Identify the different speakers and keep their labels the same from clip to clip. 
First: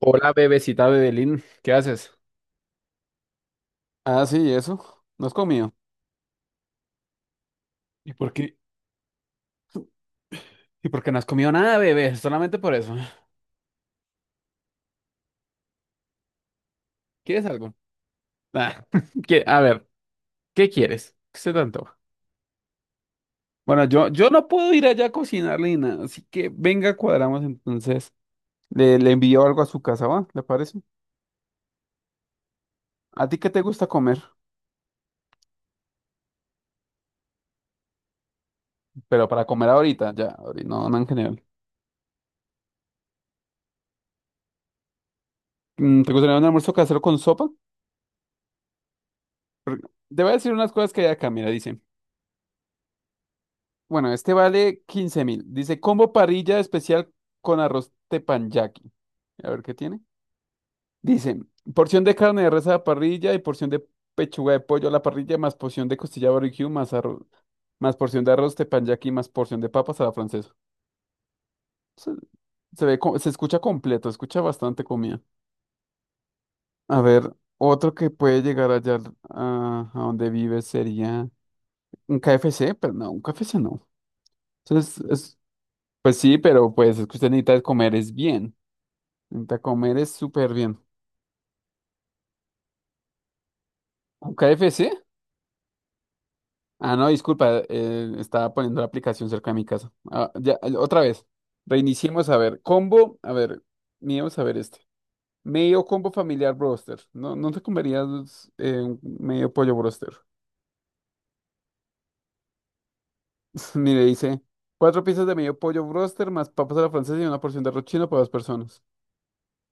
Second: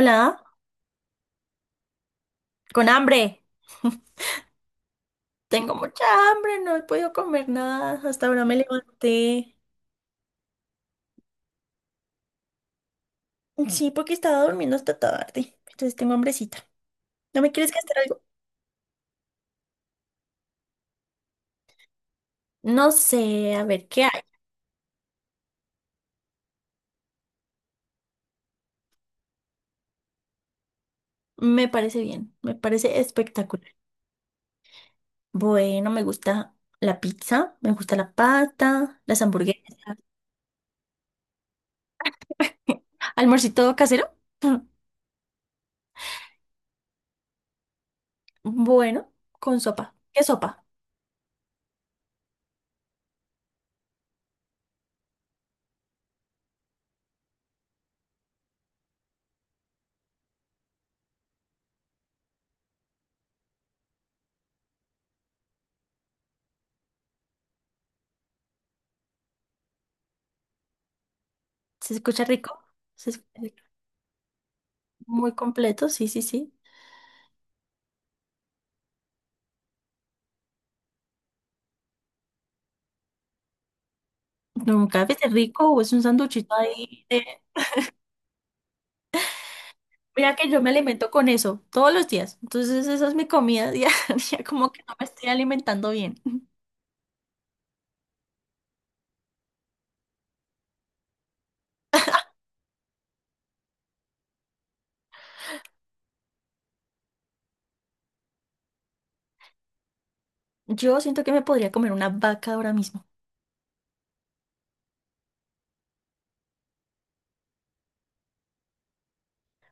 Speaker 1: Hola, bebecita Bebelín, ¿qué haces?
Speaker 2: con hambre.
Speaker 1: Ah, sí, eso. No has comido.
Speaker 2: Tengo mucha hambre, no he podido comer nada.
Speaker 1: ¿Y
Speaker 2: Hasta
Speaker 1: por
Speaker 2: ahora
Speaker 1: qué?
Speaker 2: me levanté.
Speaker 1: ¿Y por qué no has comido nada, bebé? Solamente por eso.
Speaker 2: Sí, porque estaba durmiendo hasta tarde. Entonces tengo hambrecita. ¿No
Speaker 1: ¿Quieres
Speaker 2: me quieres
Speaker 1: algo?
Speaker 2: gastar algo?
Speaker 1: Ah, a ver, ¿qué quieres? ¿Qué se te antoja?
Speaker 2: No sé, a
Speaker 1: Bueno,
Speaker 2: ver, ¿qué
Speaker 1: yo,
Speaker 2: hay?
Speaker 1: yo no puedo ir allá a cocinarle ni nada, así que venga, cuadramos entonces. Le envío algo a su casa, ¿va? ¿Le parece?
Speaker 2: Me parece bien, me parece
Speaker 1: ¿A ti qué te
Speaker 2: espectacular.
Speaker 1: gusta comer?
Speaker 2: Bueno, me gusta la pizza, me gusta la pasta, las
Speaker 1: Pero para
Speaker 2: hamburguesas.
Speaker 1: comer ahorita, ya, ahorita, no en general.
Speaker 2: ¿Almorcito casero?
Speaker 1: ¿Te gustaría un almuerzo casero con sopa?
Speaker 2: Bueno, con sopa.
Speaker 1: Te
Speaker 2: ¿Qué
Speaker 1: voy a decir
Speaker 2: sopa?
Speaker 1: unas cosas que hay acá, mira, dice. Bueno, este vale 15.000. Dice combo parrilla especial con arroz teppanyaki. A ver qué tiene. Dice porción de carne de res a la parrilla y porción de pechuga de pollo a la parrilla, más porción de costilla barbecue, más arroz, más porción de arroz teppanyaki, más porción de papas a la francesa.
Speaker 2: ¿Se
Speaker 1: Se,
Speaker 2: escucha rico?
Speaker 1: se ve,
Speaker 2: ¿Se
Speaker 1: se
Speaker 2: escucha
Speaker 1: escucha
Speaker 2: rico?
Speaker 1: completo, escucha bastante comida.
Speaker 2: Muy completo, sí, sí, sí.
Speaker 1: A ver, otro que puede llegar allá a donde vive sería un KFC, pero no, un KFC no.
Speaker 2: No,
Speaker 1: Entonces,
Speaker 2: café es rico o es un
Speaker 1: pues sí,
Speaker 2: sanduchito
Speaker 1: pero pues es
Speaker 2: ahí.
Speaker 1: que usted necesita comer es bien. Intenta comer es
Speaker 2: Mira que
Speaker 1: súper
Speaker 2: yo me
Speaker 1: bien.
Speaker 2: alimento con eso todos los días. Entonces esa es mi comida diaria,
Speaker 1: ¿Un
Speaker 2: como
Speaker 1: KFC?
Speaker 2: que no me estoy alimentando bien.
Speaker 1: Ah, no, disculpa, estaba poniendo la aplicación cerca de mi casa. Ah, ya, otra vez. Reiniciemos a ver. Combo, a ver, miremos a ver este. Medio combo familiar broster. No, no te comerías un medio pollo broster.
Speaker 2: Yo siento que me podría comer una vaca ahora mismo.
Speaker 1: Mire, dice, cuatro piezas de medio pollo broster más papas a la francesa y una porción de arroz chino para dos personas.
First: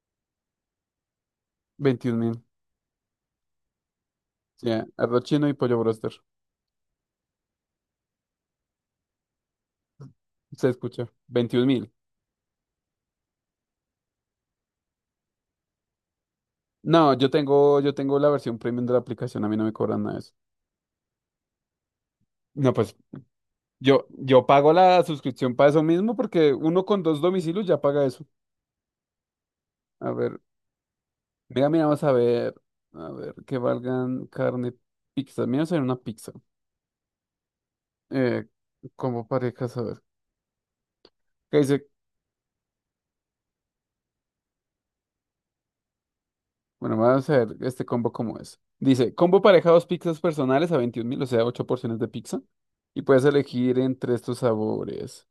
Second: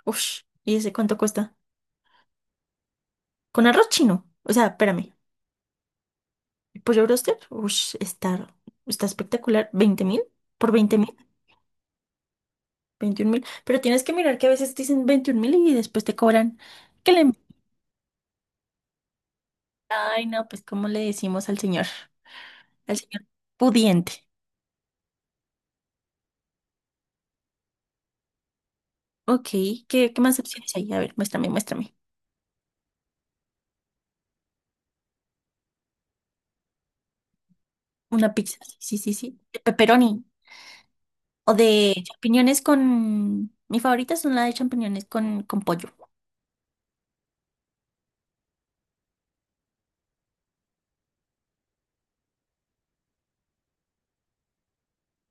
Speaker 2: Ush, ¿y ese cuánto cuesta?
Speaker 1: 21.000. O
Speaker 2: Con arroz chino. O sea, espérame.
Speaker 1: arroz chino y pollo broster.
Speaker 2: ¿El pollo bróster? Ush, está espectacular. ¿20.000?
Speaker 1: Se
Speaker 2: ¿Por veinte
Speaker 1: escucha.
Speaker 2: mil?
Speaker 1: 21.000.
Speaker 2: ¿21.000? Pero tienes que mirar que a veces dicen 21.000 y después te cobran. que
Speaker 1: No, yo
Speaker 2: le...
Speaker 1: tengo, yo tengo la versión premium de la aplicación, a mí no me cobran nada.
Speaker 2: Ay, no, pues ¿cómo le decimos al señor?
Speaker 1: No, pues
Speaker 2: Al señor
Speaker 1: yo,
Speaker 2: pudiente.
Speaker 1: yo pago la suscripción para eso mismo porque uno con dos domicilios ya paga eso.
Speaker 2: Ok,
Speaker 1: A
Speaker 2: ¿qué más
Speaker 1: ver,
Speaker 2: opciones hay? A ver, muéstrame,
Speaker 1: mira,
Speaker 2: muéstrame.
Speaker 1: vamos a ver. A ver, que valgan carne, pizza. Mira, vamos a ver una pizza.
Speaker 2: Una
Speaker 1: Eh,
Speaker 2: pizza, sí, sí, sí,
Speaker 1: combo
Speaker 2: sí. De
Speaker 1: parejas, a ver.
Speaker 2: pepperoni o
Speaker 1: ¿Qué dice?
Speaker 2: de champiñones Mi favorita son la de champiñones con pollo.
Speaker 1: Bueno, vamos a ver este combo cómo es. Dice, combo pareja, dos pizzas personales a 21.000, o sea, ocho porciones de pizza. Y puedes elegir entre estos sabores.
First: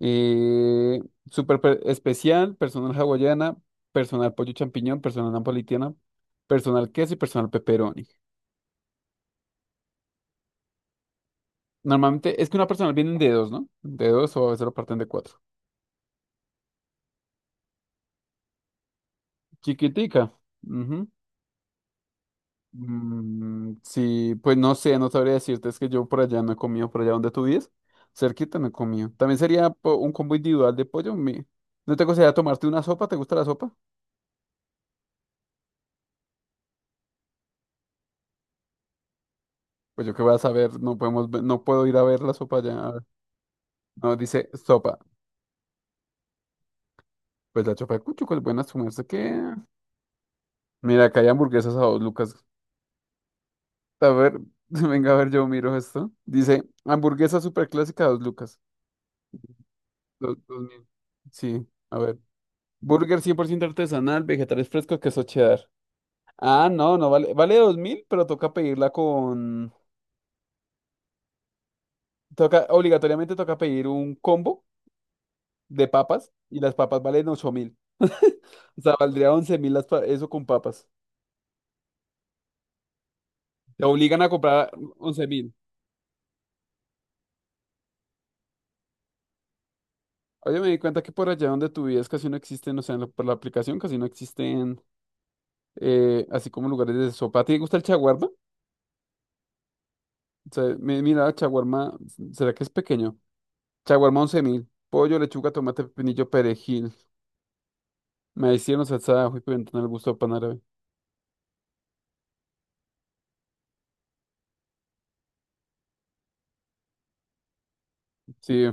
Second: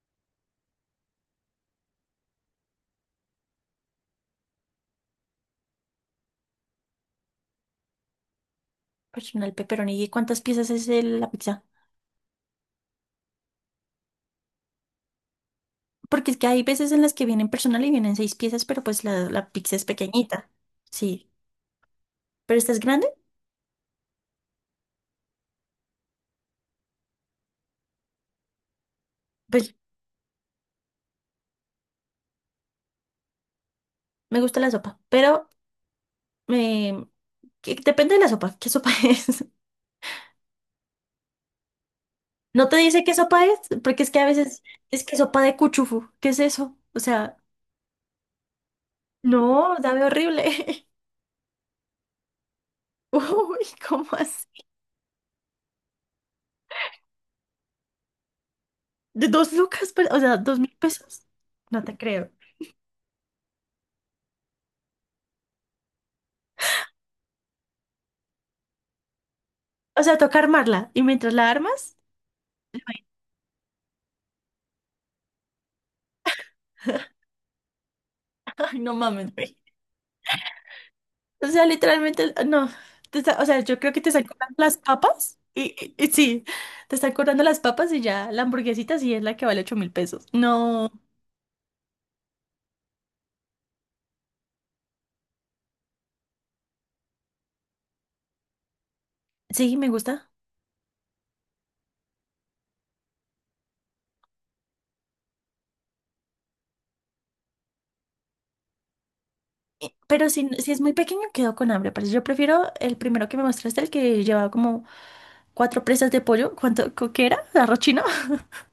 Speaker 1: Eh, especial, personal hawaiana, personal pollo champiñón, personal napolitana, personal queso y personal pepperoni.
Speaker 2: Personal pepperoni. ¿Y cuántas piezas es la pizza?
Speaker 1: Normalmente es que una personal vienen de dos, ¿no? De dos o a veces lo parten de cuatro.
Speaker 2: Porque es que hay veces en las que vienen personal y vienen seis piezas, pero pues la pizza es
Speaker 1: Chiquitica.
Speaker 2: pequeñita.
Speaker 1: Ujú.
Speaker 2: Sí. ¿Pero esta es grande?
Speaker 1: Mm, sí, pues no sé, no sabría decirte, es que yo por allá no he comido, por allá donde tú vives, cerquita no he comido. También sería
Speaker 2: Pues
Speaker 1: un combo individual de pollo. ¿No te gustaría tomarte una sopa? ¿Te gusta la sopa?
Speaker 2: me gusta la sopa, pero eh, depende de la sopa. ¿Qué sopa es?
Speaker 1: Pues yo qué voy a saber, no podemos, no puedo ir a ver la sopa
Speaker 2: No te
Speaker 1: allá.
Speaker 2: dice qué sopa es, porque es
Speaker 1: No,
Speaker 2: que a
Speaker 1: dice
Speaker 2: veces
Speaker 1: sopa.
Speaker 2: es que sopa de cuchufu. ¿Qué es eso? O sea.
Speaker 1: Pues la chapa de Cuchuco es buena, su merced que...
Speaker 2: No, sabe horrible.
Speaker 1: Mira, acá hay hamburguesas a dos lucas.
Speaker 2: Uy, ¿cómo
Speaker 1: A ver,
Speaker 2: así?
Speaker 1: venga a ver, yo miro esto. Dice, hamburguesa super clásica a dos lucas.
Speaker 2: ¿De dos lucas? O
Speaker 1: Dos,
Speaker 2: sea, ¿dos
Speaker 1: dos
Speaker 2: mil
Speaker 1: mil.
Speaker 2: pesos?
Speaker 1: Sí,
Speaker 2: No te
Speaker 1: a ver.
Speaker 2: creo.
Speaker 1: Burger 100% artesanal, vegetales frescos, queso cheddar. Ah, no, no vale. Vale 2.000, pero toca pedirla con...
Speaker 2: O sea, toca armarla. ¿Y mientras la armas?
Speaker 1: Toca, obligatoriamente toca pedir un combo de papas y las papas valen 8.000.
Speaker 2: Ay,
Speaker 1: O sea,
Speaker 2: no
Speaker 1: valdría
Speaker 2: mames,
Speaker 1: once
Speaker 2: güey.
Speaker 1: mil las eso con papas.
Speaker 2: O sea, literalmente, ah, no. O sea, yo
Speaker 1: Te
Speaker 2: creo que te
Speaker 1: obligan
Speaker 2: están
Speaker 1: a
Speaker 2: cobrando
Speaker 1: comprar
Speaker 2: las
Speaker 1: once
Speaker 2: papas.
Speaker 1: mil.
Speaker 2: Y sí, te están cobrando las papas y ya la hamburguesita sí es la que vale 8.000 pesos.
Speaker 1: Oye, me di
Speaker 2: No,
Speaker 1: cuenta que por allá donde tú vives casi no existen, o sea, por la aplicación casi no existen, así como lugares de sopa. ¿A ti te gusta el chaguarma?
Speaker 2: sí, me gusta.
Speaker 1: O sea, mira, chaguarma, ¿será que es pequeño? Chaguarma 11.000 pollo, lechuga, tomate, pepinillo, perejil. Me hicieron salsa de ajo y pimentón al gusto
Speaker 2: Pero
Speaker 1: pan
Speaker 2: si,
Speaker 1: árabe.
Speaker 2: si es muy pequeño, quedo con hambre. Pero yo prefiero el primero que me mostraste, el que llevaba como cuatro presas de pollo. ¿Qué era? ¿Arroz chino?
Speaker 1: Sí,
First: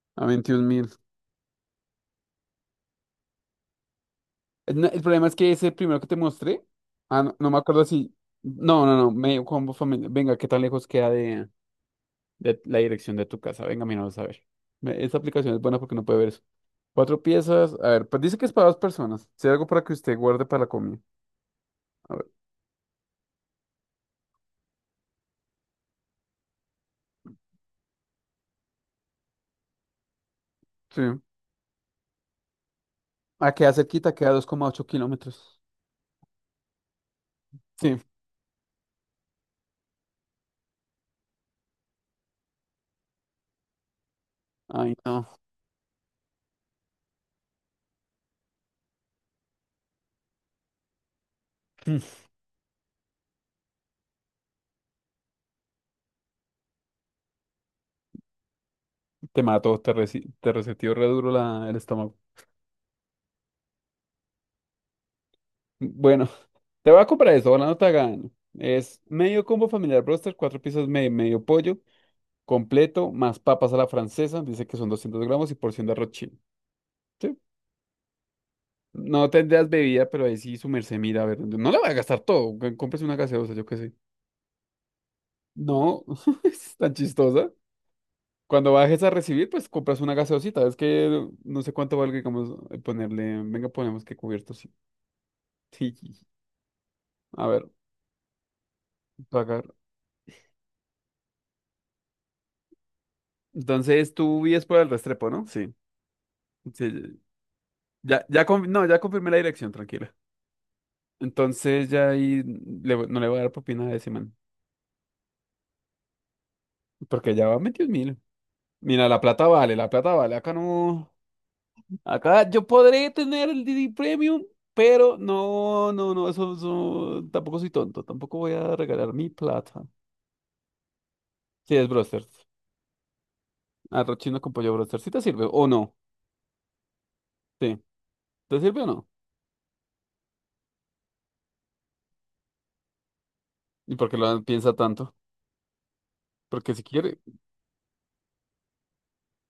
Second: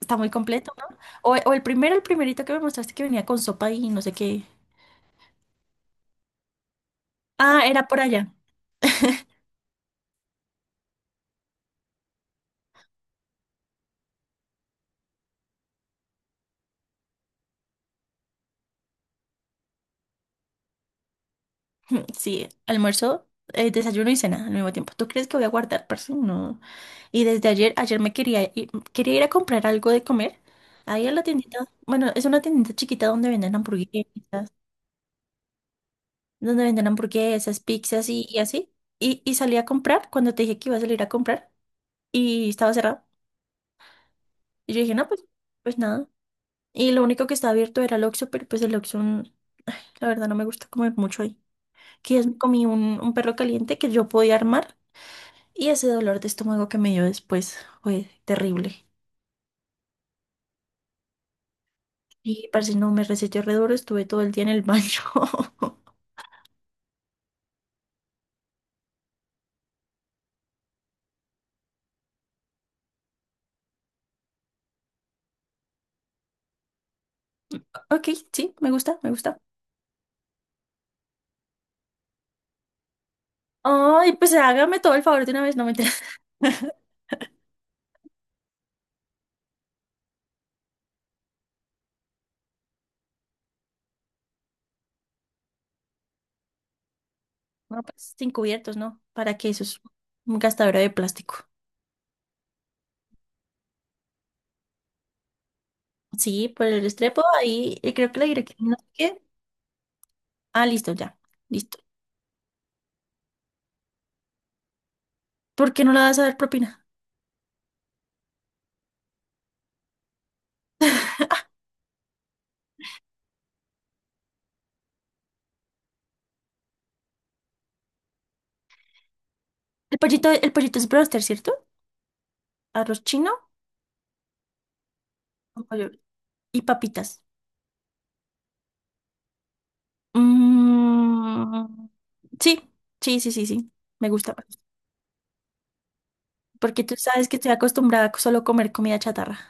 Speaker 2: Está
Speaker 1: a
Speaker 2: muy completo, ¿no?
Speaker 1: 21.000.
Speaker 2: O el primero, el primerito que me mostraste que venía con sopa y no sé qué.
Speaker 1: El, no- el problema es que ese primero que te mostré, ah, no, no me
Speaker 2: Ah,
Speaker 1: acuerdo
Speaker 2: era por
Speaker 1: si...
Speaker 2: allá.
Speaker 1: No, no, no, medio combo familiar. Venga, ¿qué tan lejos queda de la dirección de tu casa? Venga, mira, vamos a ver. Esa aplicación es buena porque no puede ver eso. Cuatro piezas. A ver, pues dice que es para dos personas. Si hay algo para que usted guarde para la comida. A ver,
Speaker 2: Sí, almuerzo, desayuno y cena al mismo tiempo. ¿Tú crees que voy a guardar, parce? No. Y desde ayer me quería ir a comprar algo de comer. Ahí a
Speaker 1: sí.
Speaker 2: la tiendita, bueno, es una tiendita chiquita donde
Speaker 1: Ah,
Speaker 2: venden
Speaker 1: queda cerquita, queda dos
Speaker 2: hamburguesas,
Speaker 1: coma ocho kilómetros.
Speaker 2: donde venden hamburguesas,
Speaker 1: Sí.
Speaker 2: pizzas y así. Y salí a comprar cuando te dije que iba a salir a comprar y estaba cerrado. Y yo
Speaker 1: Ay,
Speaker 2: dije, no, pues,
Speaker 1: no.
Speaker 2: pues nada. Y lo único que estaba abierto era el Oxxo, pero pues el Oxxo, la verdad, no me gusta comer mucho ahí. Que es- comí un perro caliente que yo podía armar y ese dolor de estómago que me dio después fue terrible.
Speaker 1: Te mató, te reseteó re duro el estómago.
Speaker 2: Y parce, no me reseteó re duro, estuve todo el día en el baño.
Speaker 1: Bueno, te voy a comprar eso, ojalá no te haga daño. Es medio combo familiar broster, cuatro piezas medio, medio pollo, completo, más papas a la francesa, dice que son 200 gramos y porción de arroz chino. Sí.
Speaker 2: Ok, sí, me gusta, me
Speaker 1: No
Speaker 2: gusta.
Speaker 1: tendrías bebida, pero ahí sí su merced mira, a ver, no la va a gastar todo, cómprese una gaseosa, yo qué sé.
Speaker 2: Ay, pues hágame todo el favor de una vez, no me
Speaker 1: No,
Speaker 2: interesa.
Speaker 1: es tan chistosa. Cuando bajes a recibir, pues compras una gaseosita. Es que no sé cuánto valga, digamos, ponerle. Venga, ponemos que cubierto, sí. Sí. Sí, sí. A ver,
Speaker 2: No, pues sin cubiertos, ¿no? ¿Para qué? Eso
Speaker 1: pagar.
Speaker 2: es un gastadero de plástico.
Speaker 1: Entonces tú vives por el Restrepo, ¿no? Sí.
Speaker 2: Sí, por el
Speaker 1: Sí. Sí.
Speaker 2: estrepo ahí, y creo que
Speaker 1: Ya,
Speaker 2: la
Speaker 1: ya,
Speaker 2: dirección no
Speaker 1: no,
Speaker 2: sé
Speaker 1: ya
Speaker 2: qué.
Speaker 1: confirmé la dirección, tranquila.
Speaker 2: Ah, listo, ya, listo.
Speaker 1: Entonces ya ahí no le voy a dar propina a ese man.
Speaker 2: ¿Por qué no le vas a dar propina?
Speaker 1: Porque ya va metido mil. Mira, la plata vale, la plata vale. Acá no. Acá yo podré tener el DD Premium, pero no, no, no, eso, tampoco soy tonto, tampoco voy a regalar mi plata.
Speaker 2: El pollito es broster, ¿cierto?
Speaker 1: Sí, es Brosters.
Speaker 2: Arroz chino
Speaker 1: Arroz chino con pollo broster. ¿Sí te sirve o
Speaker 2: Nueva
Speaker 1: no?
Speaker 2: York. Y papitas.
Speaker 1: Sí. ¿Te sirve o no?
Speaker 2: Mm, sí, sí, sí, sí, sí.
Speaker 1: ¿Y por
Speaker 2: Me
Speaker 1: qué
Speaker 2: gusta
Speaker 1: lo
Speaker 2: más.
Speaker 1: piensa tanto? Porque si
Speaker 2: Porque tú
Speaker 1: quiere,
Speaker 2: sabes que estoy acostumbrada a solo comer comida chatarra.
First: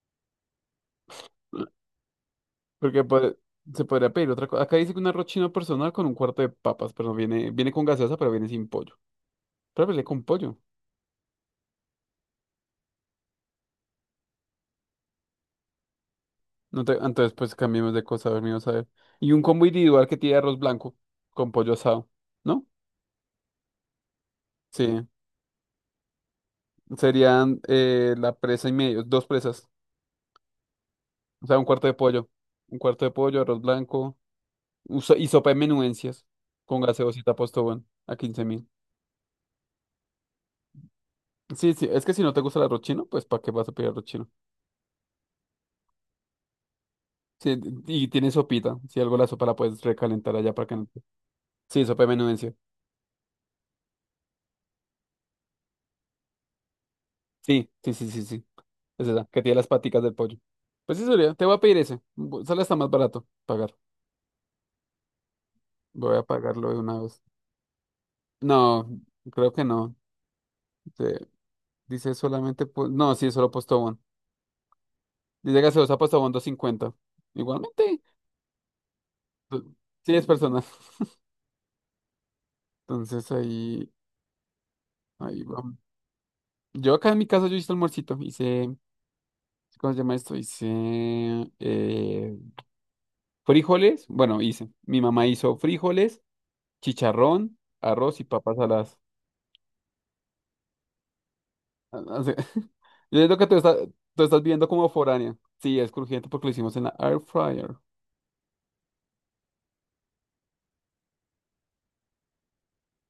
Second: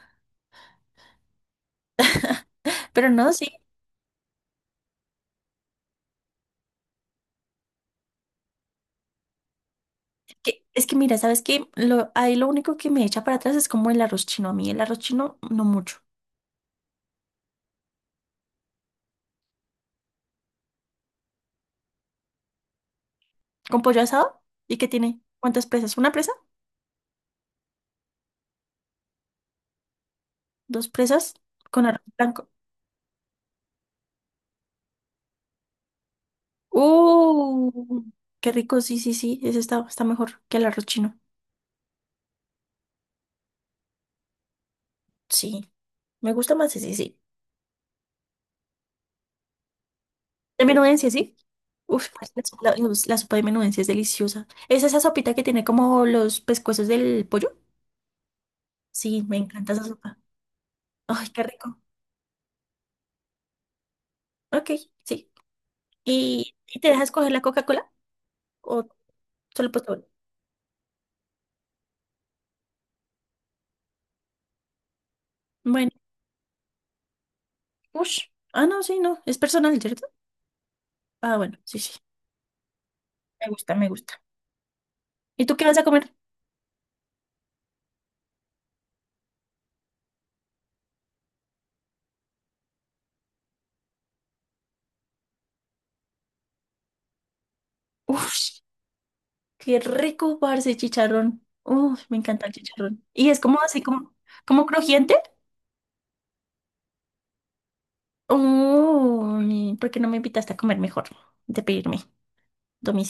Speaker 1: porque
Speaker 2: Pero no,
Speaker 1: puede-
Speaker 2: sí.
Speaker 1: se podría pedir otra cosa. Acá dice que un arroz chino personal con un cuarto de papas, pero no viene, viene con gaseosa, pero viene sin pollo. Pero viene con pollo.
Speaker 2: Es que mira, ¿sabes qué? Ahí lo único que me echa para atrás es como el arroz chino. A mí el arroz chino no mucho.
Speaker 1: No te- entonces, pues cambiemos de cosa, a ver, mío, a ver. Y un combo individual que tiene arroz blanco con pollo asado, ¿no?
Speaker 2: ¿Con pollo asado? ¿Y qué
Speaker 1: Sí.
Speaker 2: tiene? ¿Cuántas presas? ¿Una presa?
Speaker 1: Serían la presa y medio, dos presas.
Speaker 2: ¿Dos presas?
Speaker 1: O sea, un
Speaker 2: Con
Speaker 1: cuarto de
Speaker 2: arroz
Speaker 1: pollo.
Speaker 2: blanco.
Speaker 1: Un cuarto de pollo, arroz blanco y sopa de menudencias con gaseosita Postobón
Speaker 2: ¡Uh!
Speaker 1: a quince
Speaker 2: Qué
Speaker 1: mil.
Speaker 2: rico, sí, sí, sí. Ese está mejor que el arroz chino.
Speaker 1: Sí, sí, es que si no te gusta el arroz chino, pues ¿para qué vas a pedir arroz chino?
Speaker 2: Sí. Me gusta más ese, sí, sí.
Speaker 1: Sí, y tiene sopita. Si algo la sopa la puedes recalentar allá
Speaker 2: De
Speaker 1: para que no te-
Speaker 2: menudencia, ¿sí?
Speaker 1: Sí, sopa de
Speaker 2: Uf, la,
Speaker 1: menudencia.
Speaker 2: sopa la- la sopa de menudencia es deliciosa. ¿Es esa sopita que tiene como los pescuezos del pollo?
Speaker 1: Sí, sí, sí, sí, sí. Es
Speaker 2: Sí,
Speaker 1: esa,
Speaker 2: me
Speaker 1: que tiene las
Speaker 2: encanta esa
Speaker 1: paticas del
Speaker 2: sopa.
Speaker 1: pollo. Pues sí,
Speaker 2: Ay,
Speaker 1: sería.
Speaker 2: qué
Speaker 1: Te voy a pedir
Speaker 2: rico.
Speaker 1: ese. Sale hasta más barato pagar.
Speaker 2: Ok, sí.
Speaker 1: Voy a
Speaker 2: ¿Y,
Speaker 1: pagarlo de
Speaker 2: y te
Speaker 1: una
Speaker 2: dejas
Speaker 1: vez.
Speaker 2: coger la Coca-Cola?
Speaker 1: No,
Speaker 2: ¿O
Speaker 1: creo que
Speaker 2: solo
Speaker 1: no.
Speaker 2: postre?
Speaker 1: Sí. Dice solamente, no, sí, solo Postobón. Dice
Speaker 2: Bueno,
Speaker 1: gaseosa Postobón 250. Igualmente,
Speaker 2: ush. Ah, no, sí, no. Es
Speaker 1: tú-
Speaker 2: personal, ¿cierto?
Speaker 1: sí es personal.
Speaker 2: Ah, bueno, sí, sí.
Speaker 1: Entonces
Speaker 2: Me gusta, me
Speaker 1: ahí,
Speaker 2: gusta.
Speaker 1: ahí
Speaker 2: ¿Y tú qué
Speaker 1: vamos.
Speaker 2: vas a comer?
Speaker 1: Yo acá en mi casa yo hice almuercito, hice, ¿cómo se llama esto? Hice eh, frijoles, bueno, hice. Mi mamá hizo frijoles, chicharrón, arroz y
Speaker 2: Uf,
Speaker 1: papas saladas.
Speaker 2: qué rico, parce, chicharrón.
Speaker 1: Ah,
Speaker 2: Uf, me
Speaker 1: ah, sí.
Speaker 2: encanta el chicharrón.
Speaker 1: Yo
Speaker 2: Y
Speaker 1: siento
Speaker 2: es
Speaker 1: que tú,
Speaker 2: como
Speaker 1: estás
Speaker 2: así, como,
Speaker 1: tú estás
Speaker 2: como
Speaker 1: viendo como
Speaker 2: crujiente.
Speaker 1: foránea. Sí, es crujiente porque lo hicimos en la air fryer.
Speaker 2: Oh, ¿por qué no me invitaste a comer mejor? De pedirme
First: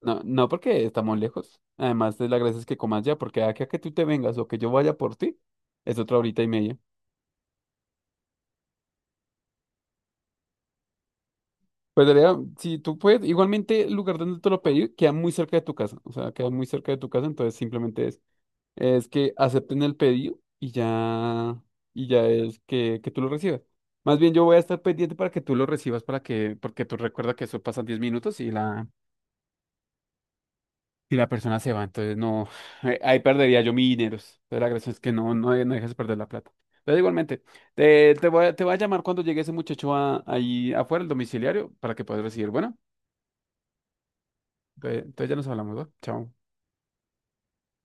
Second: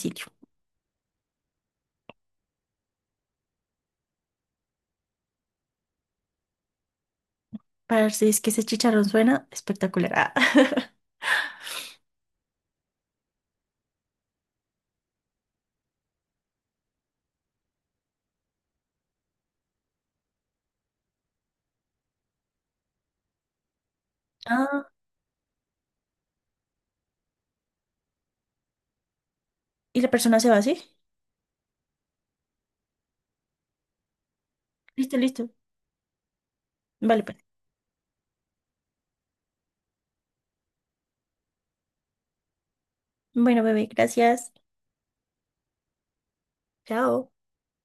Speaker 1: No, no porque estamos lejos. Además, de la gracia es que comas ya, porque aquí a que tú te vengas o que yo vaya por ti, es otra horita y media.
Speaker 2: Parce, es que ese chicharrón suena espectacular. Ah,
Speaker 1: Pues debería, si tú puedes, igualmente el lugar donde te lo pedí queda muy cerca de tu casa. O sea, queda muy cerca de tu casa, entonces simplemente es que acepten el pedido y ya es que tú lo recibas. Más bien yo voy a estar
Speaker 2: Ah,
Speaker 1: pendiente para que tú lo recibas para que, porque tú recuerda que eso pasa 10 minutos y
Speaker 2: y la persona se va así.
Speaker 1: si la persona se va, entonces no, ahí perdería yo mis dineros. Entonces la gracia es que
Speaker 2: Listo,
Speaker 1: no,
Speaker 2: listo.
Speaker 1: no, no dejes perder la plata. Entonces
Speaker 2: Vale, pues.
Speaker 1: igualmente, te voy a llamar cuando llegue ese muchacho ahí afuera, el domiciliario, para que puedas recibir. Bueno,
Speaker 2: Bueno, bebé, gracias.
Speaker 1: entonces ya nos hablamos, ¿va? Chao.
Speaker 2: Chao.